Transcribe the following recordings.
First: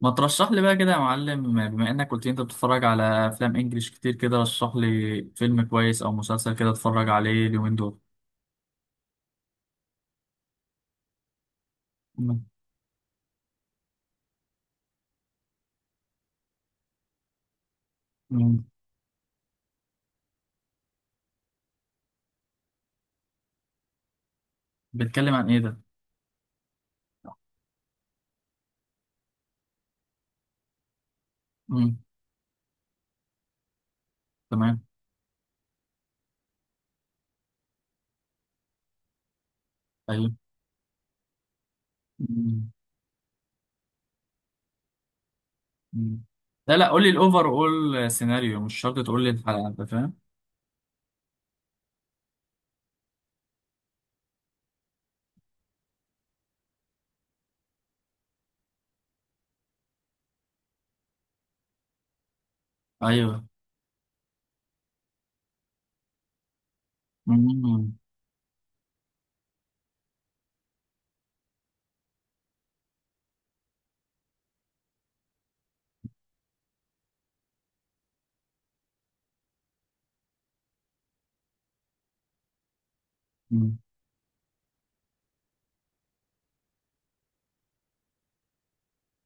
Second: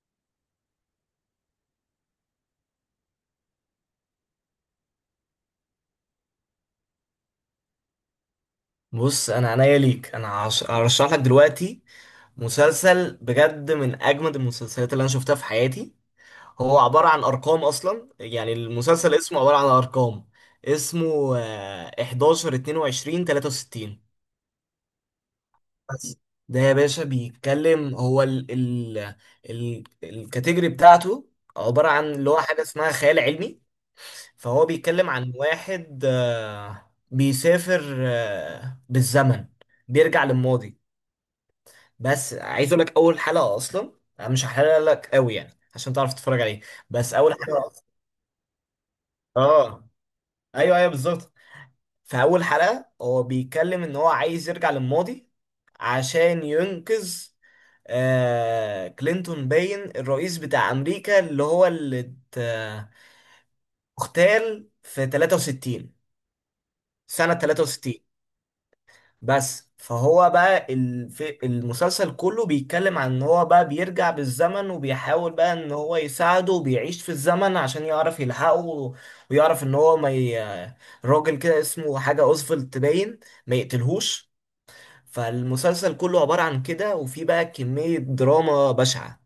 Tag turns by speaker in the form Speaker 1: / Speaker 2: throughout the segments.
Speaker 1: ما ترشح لي بقى كده يا معلم، بما انك قلت لي انت بتتفرج على افلام انجليش كتير كده، رشح لي فيلم كويس او مسلسل كده اتفرج عليه اليومين دول.
Speaker 2: بص، انا عنيا ليك. انا هرشح لك دلوقتي
Speaker 1: مم.
Speaker 2: مسلسل بجد من اجمد المسلسلات اللي انا شفتها في حياتي. هو عبارة عن ارقام اصلا، يعني
Speaker 1: مم.
Speaker 2: المسلسل اسمه عبارة عن ارقام. اسمه 11 22 63.
Speaker 1: بيتكلم عن ايه ده؟
Speaker 2: بس ده يا باشا بيتكلم، هو ال الكاتيجوري بتاعته عبارة
Speaker 1: مم.
Speaker 2: عن اللي هو حاجة اسمها خيال علمي. فهو
Speaker 1: تمام.
Speaker 2: بيتكلم عن واحد بيسافر بالزمن، بيرجع
Speaker 1: ايوه.
Speaker 2: للماضي. بس
Speaker 1: مم.
Speaker 2: عايز اقول لك، اول حلقه اصلا انا مش هحرق لك قوي يعني عشان تعرف
Speaker 1: مم.
Speaker 2: تتفرج عليه.
Speaker 1: لا، لا، قول لي
Speaker 2: بس اول
Speaker 1: الاوفر، اول سيناريو مش شرط تقول لي الحلقه، انت
Speaker 2: اه،
Speaker 1: فاهم؟
Speaker 2: ايوه ايوه بالظبط. في اول حلقه هو بيتكلم ان هو عايز يرجع للماضي عشان ينقذ آه كلينتون، باين الرئيس بتاع امريكا، اللي هو اللي ات- آه،
Speaker 1: ايوه.
Speaker 2: اغتال في 63، سنه
Speaker 1: مم.
Speaker 2: 63. بس فهو بقى المسلسل كله بيتكلم عن ان هو بقى بيرجع بالزمن وبيحاول بقى ان هو يساعده وبيعيش في الزمن عشان يعرف يلحقه ويعرف ان هو ما ي... راجل كده اسمه حاجة اوزفلد تباين، ما
Speaker 1: مم.
Speaker 2: يقتلهوش. فالمسلسل كله عبارة عن كده، وفي بقى كمية دراما بشعة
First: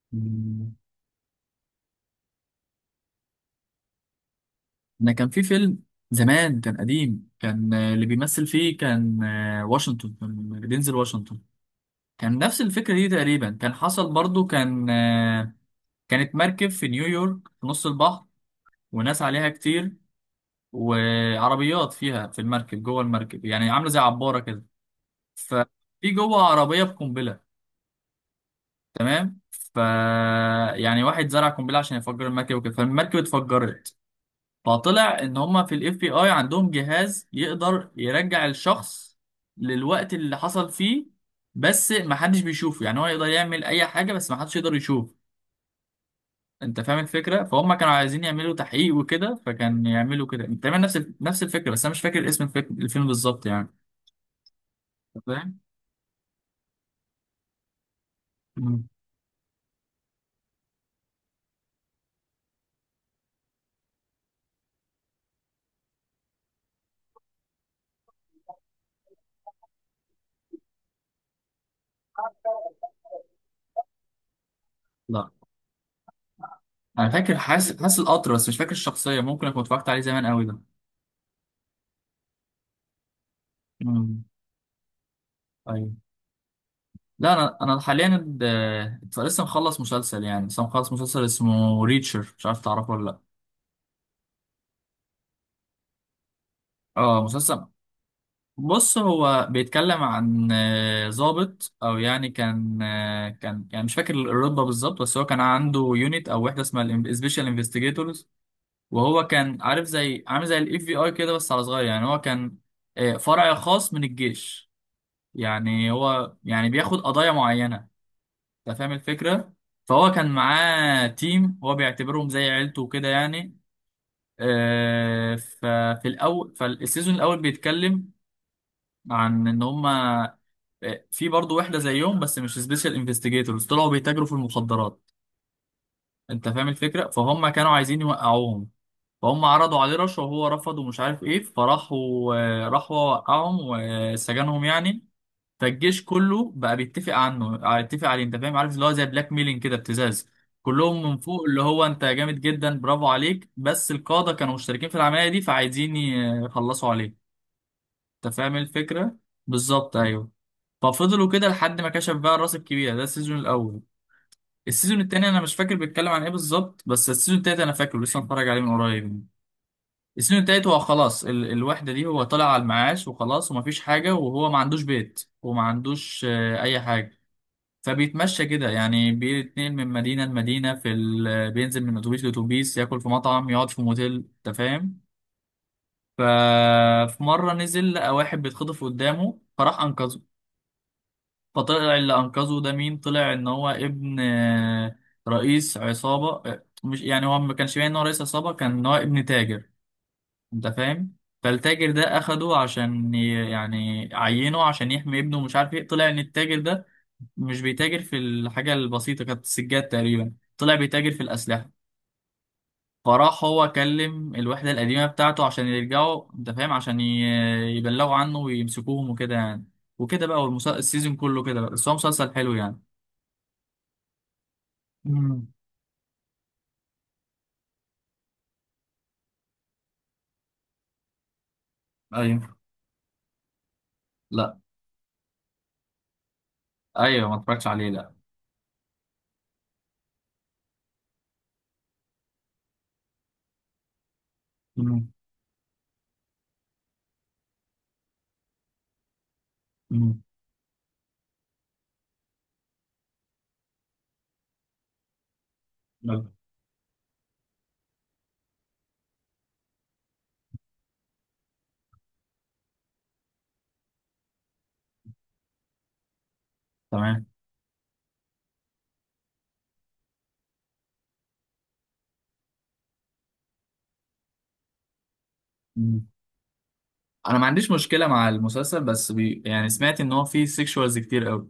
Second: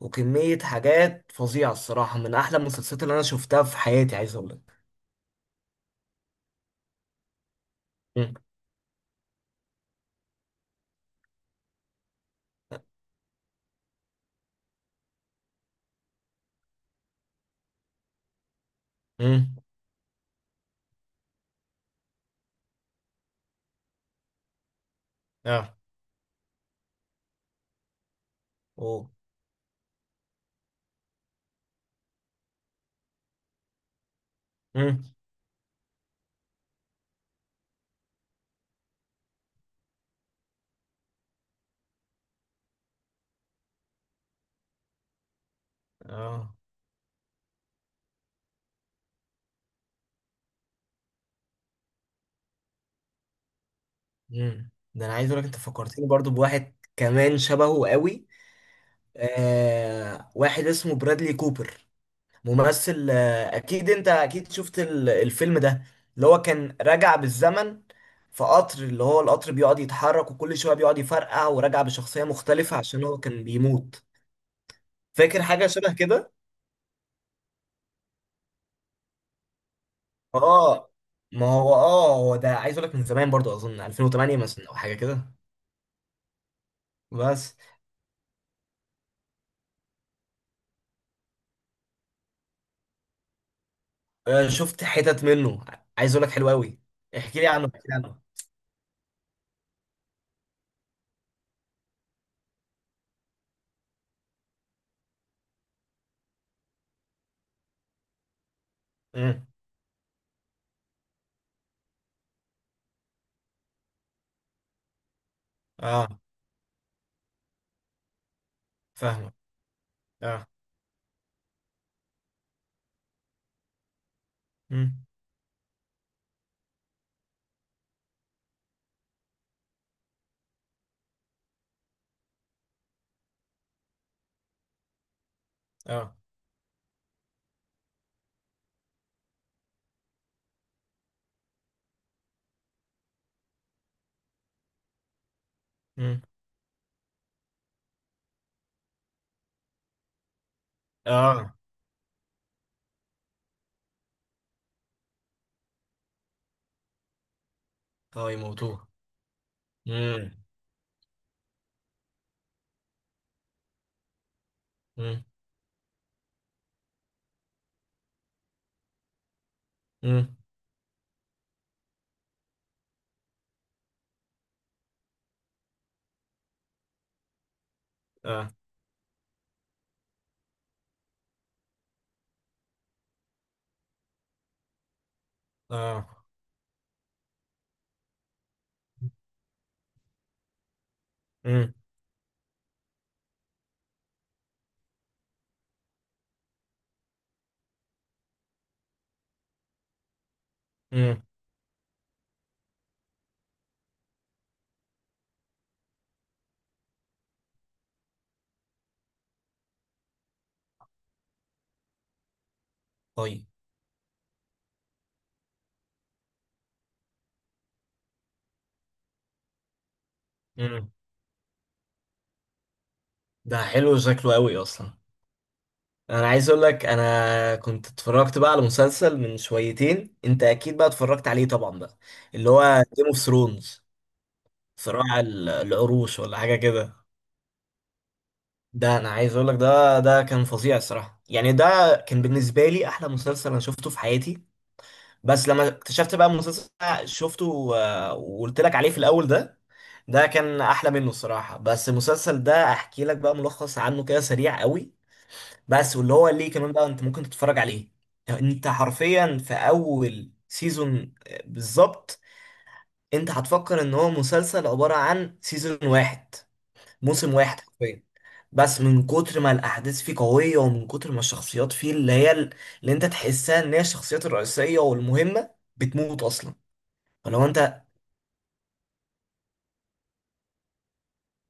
Speaker 2: وكمية
Speaker 1: مم.
Speaker 2: حاجات فظيعة الصراحة. من أحلى المسلسلات اللي أنا شفتها في حياتي، عايز أقول لك.
Speaker 1: انا كان في فيلم زمان، كان قديم، كان اللي
Speaker 2: مم.
Speaker 1: بيمثل فيه كان واشنطن، كان دينزل واشنطن. كان نفس الفكرة دي تقريبا، كان حصل برضو، كان كانت مركب في نيويورك في نص البحر، وناس عليها
Speaker 2: مم.
Speaker 1: كتير، وعربيات فيها في المركب، جوه المركب يعني عاملة زي عبارة كده. ففي
Speaker 2: آه.
Speaker 1: جوه عربية بقنبلة.
Speaker 2: أوه.
Speaker 1: تمام. يعني واحد زرع قنبلة عشان يفجر المركب وكده، فالمركب اتفجرت.
Speaker 2: مم.
Speaker 1: فطلع ان هما في FBI عندهم جهاز يقدر يرجع الشخص للوقت اللي حصل فيه، بس محدش بيشوفه، يعني هو يقدر يعمل اي حاجة بس محدش يقدر يشوف.
Speaker 2: آه.
Speaker 1: انت فاهم الفكره، فهم كانوا عايزين يعملوا تحقيق وكده، فكان يعملوا كده تقريبا نفس نفس الفكره، بس انا مش فاكر اسم الفيلم بالظبط يعني.
Speaker 2: مم. ده انا
Speaker 1: أنت
Speaker 2: عايز اقول لك، انت
Speaker 1: فاهم.
Speaker 2: فكرتني برضو بواحد كمان شبهه قوي.
Speaker 1: مم.
Speaker 2: آه، واحد اسمه برادلي كوبر، ممثل. آه اكيد انت اكيد شفت الفيلم ده، اللي هو كان راجع بالزمن في قطر، اللي هو القطر بيقعد يتحرك وكل شويه بيقعد يفرقع وراجع بشخصيه مختلفه عشان هو كان بيموت.
Speaker 1: لا
Speaker 2: فاكر حاجه شبه كده؟
Speaker 1: انا فاكر، حاسس القطر، بس مش فاكر الشخصيه، ممكن اكون اتفرجت عليه زمان قوي ده.
Speaker 2: اه. ما هو اه، هو ده عايز اقول لك من زمان برضو، اظن
Speaker 1: مم.
Speaker 2: 2008 مثلا او حاجه كده.
Speaker 1: ايوه. لا،
Speaker 2: بس.
Speaker 1: انا حاليا لسه مخلص مسلسل اسمه ريتشر، مش عارف تعرفه ولا لا؟
Speaker 2: آه، شفت حتت منه. عايز اقول لك، حلو قوي.
Speaker 1: اه،
Speaker 2: احكي لي
Speaker 1: مسلسل.
Speaker 2: عنه، احكي لي عنه.
Speaker 1: بص، هو بيتكلم عن ضابط، او يعني كان كان يعني مش فاكر الرتبه بالظبط، بس هو كان عنده يونت او وحده اسمها سبيشال انفستيجيتورز. وهو
Speaker 2: امم.
Speaker 1: كان عارف، زي عامل زي FBI كده بس على صغير، يعني هو كان فرع خاص من الجيش. يعني
Speaker 2: اه.
Speaker 1: هو يعني بياخد قضايا معينه. انت فاهم
Speaker 2: فاهمك.
Speaker 1: الفكره، فهو كان
Speaker 2: اه.
Speaker 1: معاه تيم هو بيعتبرهم زي عيلته وكده يعني.
Speaker 2: امم.
Speaker 1: ففي الاول، فالسيزون الاول بيتكلم عن ان هم في برضه وحده زيهم بس مش سبيشال انفستيجيتورز، طلعوا بيتاجروا في المخدرات.
Speaker 2: اه.
Speaker 1: انت فاهم الفكره، فهم كانوا عايزين يوقعوهم. فهم عرضوا عليه رشوه وهو رفض ومش عارف ايه، فراحوا راحوا وقعهم وسجنهم يعني. فالجيش
Speaker 2: امم.
Speaker 1: كله بقى بيتفق عنه آه، يتفق عليه، انت فاهم، عارف اللي هو زي بلاك ميلينج كده، ابتزاز. كلهم من فوق
Speaker 2: اه.
Speaker 1: اللي هو انت جامد جدا برافو عليك، بس القاده كانوا مشتركين في العمليه دي، فعايزين يخلصوا عليه.
Speaker 2: اه
Speaker 1: انت فاهم
Speaker 2: يموتوه.
Speaker 1: الفكرة؟ بالظبط،
Speaker 2: امم.
Speaker 1: ايوه. ففضلوا كده لحد ما كشف بقى الراس الكبيرة ده، السيزون الأول. السيزون
Speaker 2: امم.
Speaker 1: التاني أنا مش فاكر بيتكلم عن إيه بالظبط، بس السيزون التالت أنا فاكره لسه متفرج عليه من قريب.
Speaker 2: امم.
Speaker 1: السيزون التالت، هو خلاص الوحدة دي هو طالع على المعاش وخلاص، ومفيش حاجة، وهو ما عندوش بيت وما عندوش أي حاجة. فبيتمشى
Speaker 2: اه.
Speaker 1: كده، يعني بيتنقل من مدينة لمدينة، في ال بينزل من أتوبيس لأتوبيس، ياكل في مطعم، يقعد في موتيل، أنت فاهم؟
Speaker 2: اه.
Speaker 1: ففي مرة نزل لقى واحد بيتخطف قدامه، فراح أنقذه.
Speaker 2: امم.
Speaker 1: فطلع اللي انقذه ده مين، طلع ان هو ابن رئيس عصابة، مش يعني، هو ما كانش باين ان هو رئيس عصابة، كان ان هو ابن تاجر. انت فاهم.
Speaker 2: امم.
Speaker 1: فالتاجر ده اخده عشان يعني عينه عشان يحمي ابنه، ومش عارف ايه، طلع ان التاجر ده مش بيتاجر في الحاجة البسيطة، كانت السجاد تقريبا، طلع بيتاجر في الأسلحة. فراح
Speaker 2: طيب.
Speaker 1: هو كلم الوحدة القديمة بتاعته عشان يرجعوا، انت فاهم، عشان يبلغوا عنه ويمسكوهم وكده يعني. وكده بقى،
Speaker 2: امم.
Speaker 1: السيزون كله كده بقى، بس هو مسلسل حلو يعني.
Speaker 2: ده حلو شكله قوي اصلا.
Speaker 1: مم.
Speaker 2: انا عايز اقول لك، انا كنت اتفرجت بقى على مسلسل من شويتين، انت اكيد بقى اتفرجت عليه طبعا بقى، اللي
Speaker 1: ايوه.
Speaker 2: هو جيم اوف ثرونز،
Speaker 1: لا.
Speaker 2: صراع العروش ولا حاجه كده.
Speaker 1: ايوه، ما اتفرجتش عليه، لا.
Speaker 2: ده انا عايز اقول لك، ده كان فظيع الصراحه. يعني ده كان بالنسبه لي احلى مسلسل انا شفته في حياتي.
Speaker 1: مم.
Speaker 2: بس لما اكتشفت بقى المسلسل اللي أنا وقلت لك عليه في الاول ده،
Speaker 1: مم.
Speaker 2: ده كان احلى منه الصراحه. بس المسلسل ده احكي لك بقى ملخص عنه كده سريع قوي. بس، واللي هو
Speaker 1: لا.
Speaker 2: ليه كمان بقى انت ممكن تتفرج عليه. انت حرفيا في اول سيزون، بالظبط، انت هتفكر ان هو مسلسل عباره عن سيزون واحد،
Speaker 1: تمام.
Speaker 2: موسم واحد حرفيا. بس من كتر ما الاحداث فيه قويه، ومن كتر ما الشخصيات فيه اللي انت تحسها ان هي الشخصيات الرئيسيه والمهمه
Speaker 1: مم.
Speaker 2: بتموت اصلا.
Speaker 1: انا
Speaker 2: فلو
Speaker 1: ما عنديش
Speaker 2: انت،
Speaker 1: مشكله مع المسلسل، بس يعني سمعت ان هو فيه سيكشوالز كتير قوي.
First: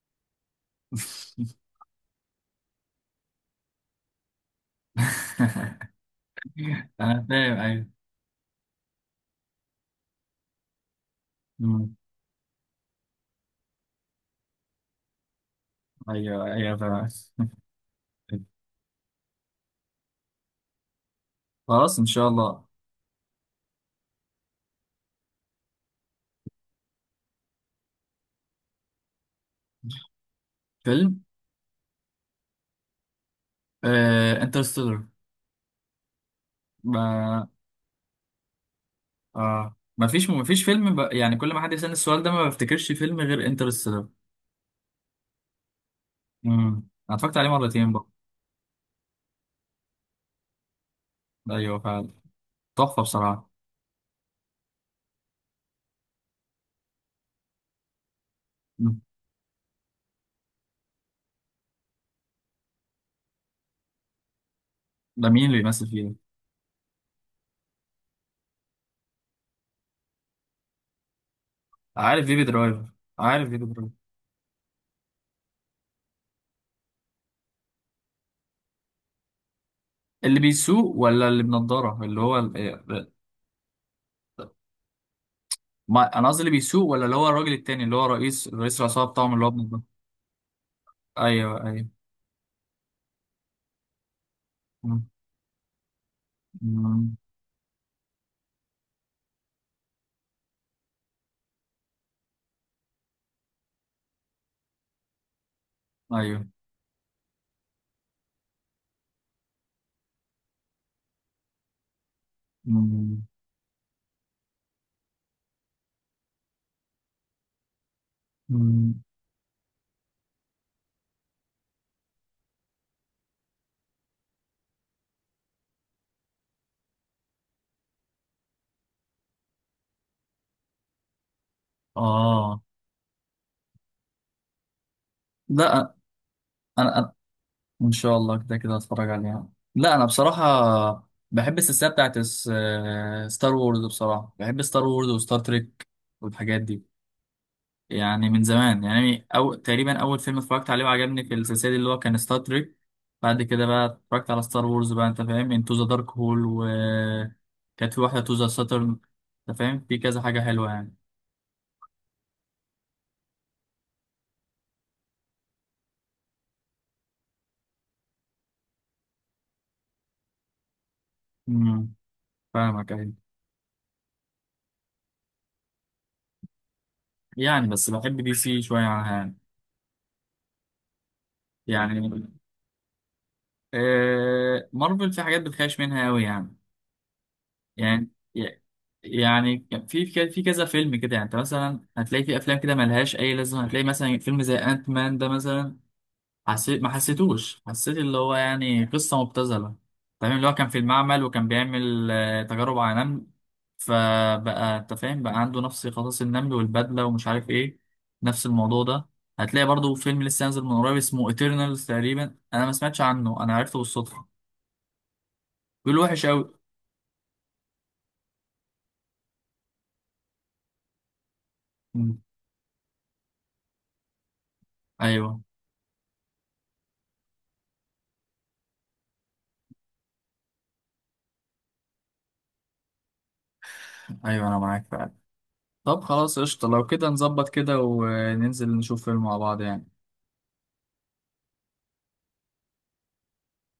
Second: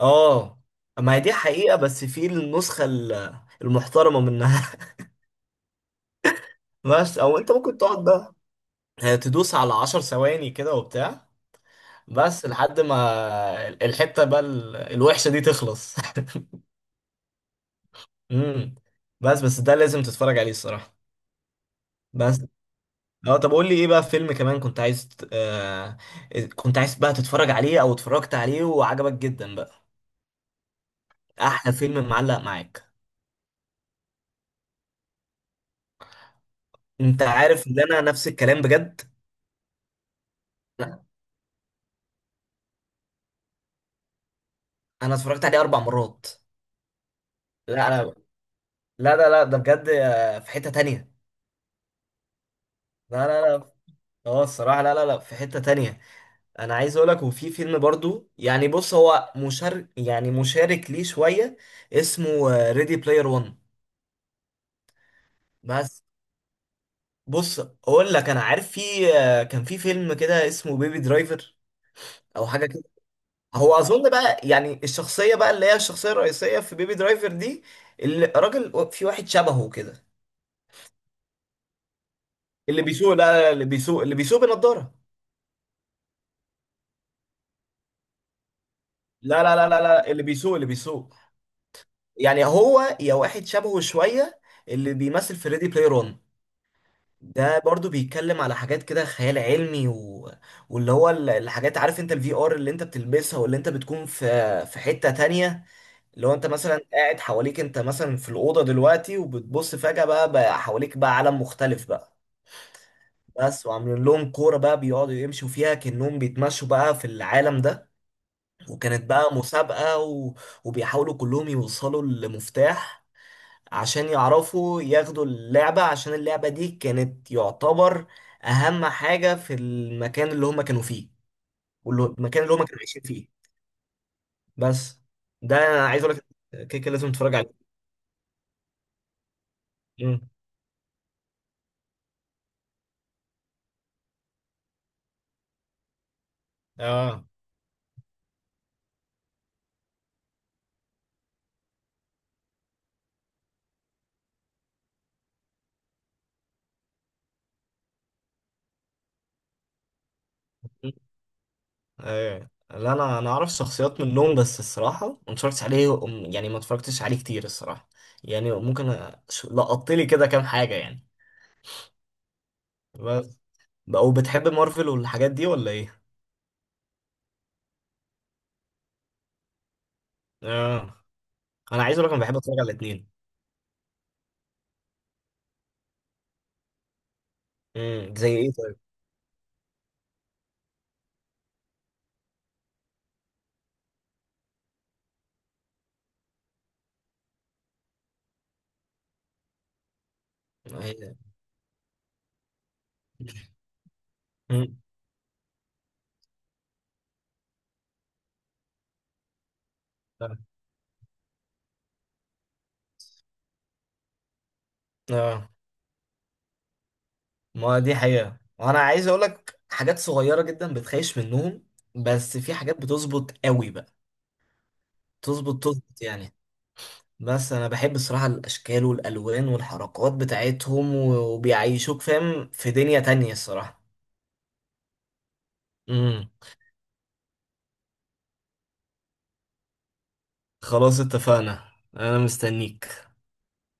Speaker 2: اه. ما هي دي حقيقه، بس في النسخه المحترمه منها. بس
Speaker 1: انا
Speaker 2: او انت
Speaker 1: فاهم،
Speaker 2: ممكن
Speaker 1: ايوه.
Speaker 2: تقعد بقى تدوس على عشر ثواني كده وبتاع،
Speaker 1: مم.
Speaker 2: بس لحد ما الحته بقى الوحشه دي تخلص.
Speaker 1: ايوه، ايوه، فاهم.
Speaker 2: امم. بس ده لازم تتفرج عليه الصراحه.
Speaker 1: خلاص، ان شاء
Speaker 2: بس
Speaker 1: الله.
Speaker 2: اه، طب قول لي ايه بقى، فيلم كمان كنت عايز كنت عايز بقى تتفرج عليه، او اتفرجت عليه وعجبك جدا بقى.
Speaker 1: فيلم
Speaker 2: احلى فيلم معلق معاك.
Speaker 1: انترستيلر.
Speaker 2: انت
Speaker 1: ما
Speaker 2: عارف ان انا نفس الكلام بجد.
Speaker 1: ما فيش فيلم،
Speaker 2: لا،
Speaker 1: يعني كل ما حد يسألني السؤال ده ما بفتكرش فيلم غير انترستيلر.
Speaker 2: انا اتفرجت عليه 4 مرات.
Speaker 1: انا اتفرجت عليه
Speaker 2: لا
Speaker 1: مرتين
Speaker 2: انا،
Speaker 1: بقى.
Speaker 2: لا لا لا ده بجد آه، في حتة تانية.
Speaker 1: ايوه فعلا، تحفه
Speaker 2: لا
Speaker 1: بصراحه.
Speaker 2: لا لا. اه الصراحة، لا لا لا، في حتة تانية. انا عايز اقولك، وفي فيلم برضو يعني، بص هو مشارك، يعني مشارك ليه شوية. اسمه ريدي بلاير 1.
Speaker 1: ده مين اللي بيمثل فيه ده؟
Speaker 2: بص اقول لك انا عارف، في كان في فيلم كده اسمه بيبي درايفر
Speaker 1: عارف بيبي
Speaker 2: او حاجه كده.
Speaker 1: درايفر عارف بيبي
Speaker 2: هو
Speaker 1: درايفر
Speaker 2: اظن بقى يعني الشخصيه بقى، اللي هي الشخصيه الرئيسيه في بيبي درايفر دي، الراجل في واحد شبهه كده.
Speaker 1: اللي بيسوق ولا اللي بنضاره، اللي هو
Speaker 2: اللي
Speaker 1: إيه،
Speaker 2: بيسوق لا لا لا، اللي بيسوق، اللي بيسوق بنضاره.
Speaker 1: ما انا قصدي اللي بيسوق، ولا اللي هو الراجل التاني اللي هو رئيس العصابه بتاعهم
Speaker 2: لا
Speaker 1: اللي هو
Speaker 2: لا لا لا
Speaker 1: بنضاره.
Speaker 2: لا، اللي بيسوق، اللي بيسوق.
Speaker 1: ايوه، ايوه.
Speaker 2: يعني هو يا واحد شبهه شويه اللي
Speaker 1: مم.
Speaker 2: بيمثل في ريدي بلاي رون.
Speaker 1: مم.
Speaker 2: ده برضو بيتكلم على حاجات كده خيال علمي واللي هو الحاجات عارف، انت الفي ار اللي انت بتلبسها واللي انت بتكون في في حتة تانية. لو انت
Speaker 1: ايوه.
Speaker 2: مثلا قاعد حواليك، انت مثلا في الاوضه دلوقتي وبتبص فجاه بقى, بقى حواليك بقى عالم مختلف بقى.
Speaker 1: مم.
Speaker 2: بس وعاملين لهم كوره بقى بيقعدوا يمشوا فيها كانهم بيتمشوا بقى في العالم ده.
Speaker 1: مم.
Speaker 2: وكانت بقى مسابقه وبيحاولوا كلهم يوصلوا لمفتاح عشان يعرفوا ياخدوا اللعبه، عشان اللعبه دي كانت يعتبر اهم حاجه في المكان اللي هم كانوا فيه والمكان اللي
Speaker 1: اه،
Speaker 2: هم كانوا عايشين فيه. بس، ده انا
Speaker 1: لا،
Speaker 2: عايز اقول لك، كده كده
Speaker 1: انا
Speaker 2: لازم تتفرج عليه.
Speaker 1: ان شاء الله كده كده هتفرج عليها. لا، انا
Speaker 2: مم.
Speaker 1: بصراحه بحب السلسله بتاعت ستار وورز، بصراحه بحب ستار وورز وستار تريك والحاجات دي.
Speaker 2: اه.
Speaker 1: يعني من زمان يعني، أو تقريبا أول فيلم اتفرجت عليه وعجبني في السلسلة دي اللي هو كان ستار تريك. بعد كده بقى اتفرجت على ستار وورز بقى، أنت فاهم، انتو ذا دارك هول، و كانت في واحدة تو ذا ساترن. أنت فاهم، في كذا حاجة حلوة يعني.
Speaker 2: ايه، لا انا، انا اعرف شخصيات منهم بس الصراحه ما اتفرجتش عليه. يعني ما اتفرجتش عليه كتير الصراحه. يعني ممكن لقطت لي كده كام حاجه يعني.
Speaker 1: امم فاهمك، أيوة.
Speaker 2: بس. بقى، وبتحب مارفل والحاجات دي ولا ايه؟
Speaker 1: يعني بس بحب DC شوية عنها يعني.
Speaker 2: اه، انا عايز
Speaker 1: يعني
Speaker 2: اقول لك انا بحب اتفرج على الاثنين.
Speaker 1: مارفل في حاجات بتخاش منها أوي يعني. يعني
Speaker 2: امم، زي ايه طيب؟
Speaker 1: يعني كان في كذا فيلم كده، يعني انت مثلا هتلاقي في افلام كده ملهاش اي لازمه، هتلاقي مثلا فيلم زي انت مان ده مثلا. حسيت، ما حسيتوش، حسيت اللي هو يعني قصة مبتذلة. تمام. اللي هو كان في
Speaker 2: إيه؟
Speaker 1: المعمل وكان بيعمل تجارب على نمل، فبقى
Speaker 2: مم.
Speaker 1: انت فاهم بقى، عنده نفس قصص النمل والبدلة ومش عارف ايه، نفس الموضوع ده. هتلاقي برضو فيلم لسه نازل من قريب، اسمه ايترنالز تقريبا، انا ما سمعتش عنه، انا عرفته بالصدفة،
Speaker 2: اه،
Speaker 1: بيقول وحش قوي.
Speaker 2: ما دي حقيقه. وانا عايز اقول لك حاجات صغيره جدا بتخيش منهم،
Speaker 1: مم.
Speaker 2: بس في حاجات بتظبط قوي بقى،
Speaker 1: ايوه،
Speaker 2: تظبط يعني. بس انا بحب الصراحه الاشكال والالوان والحركات وبيعيشوك فاهم في دنيا تانية الصراحه.
Speaker 1: ايوه، انا معاك فعلا. طب
Speaker 2: امم.
Speaker 1: خلاص، قشطة، لو كده نظبط كده وننزل نشوف فيلم مع بعض يعني.
Speaker 2: خلاص اتفقنا، انا مستنيك.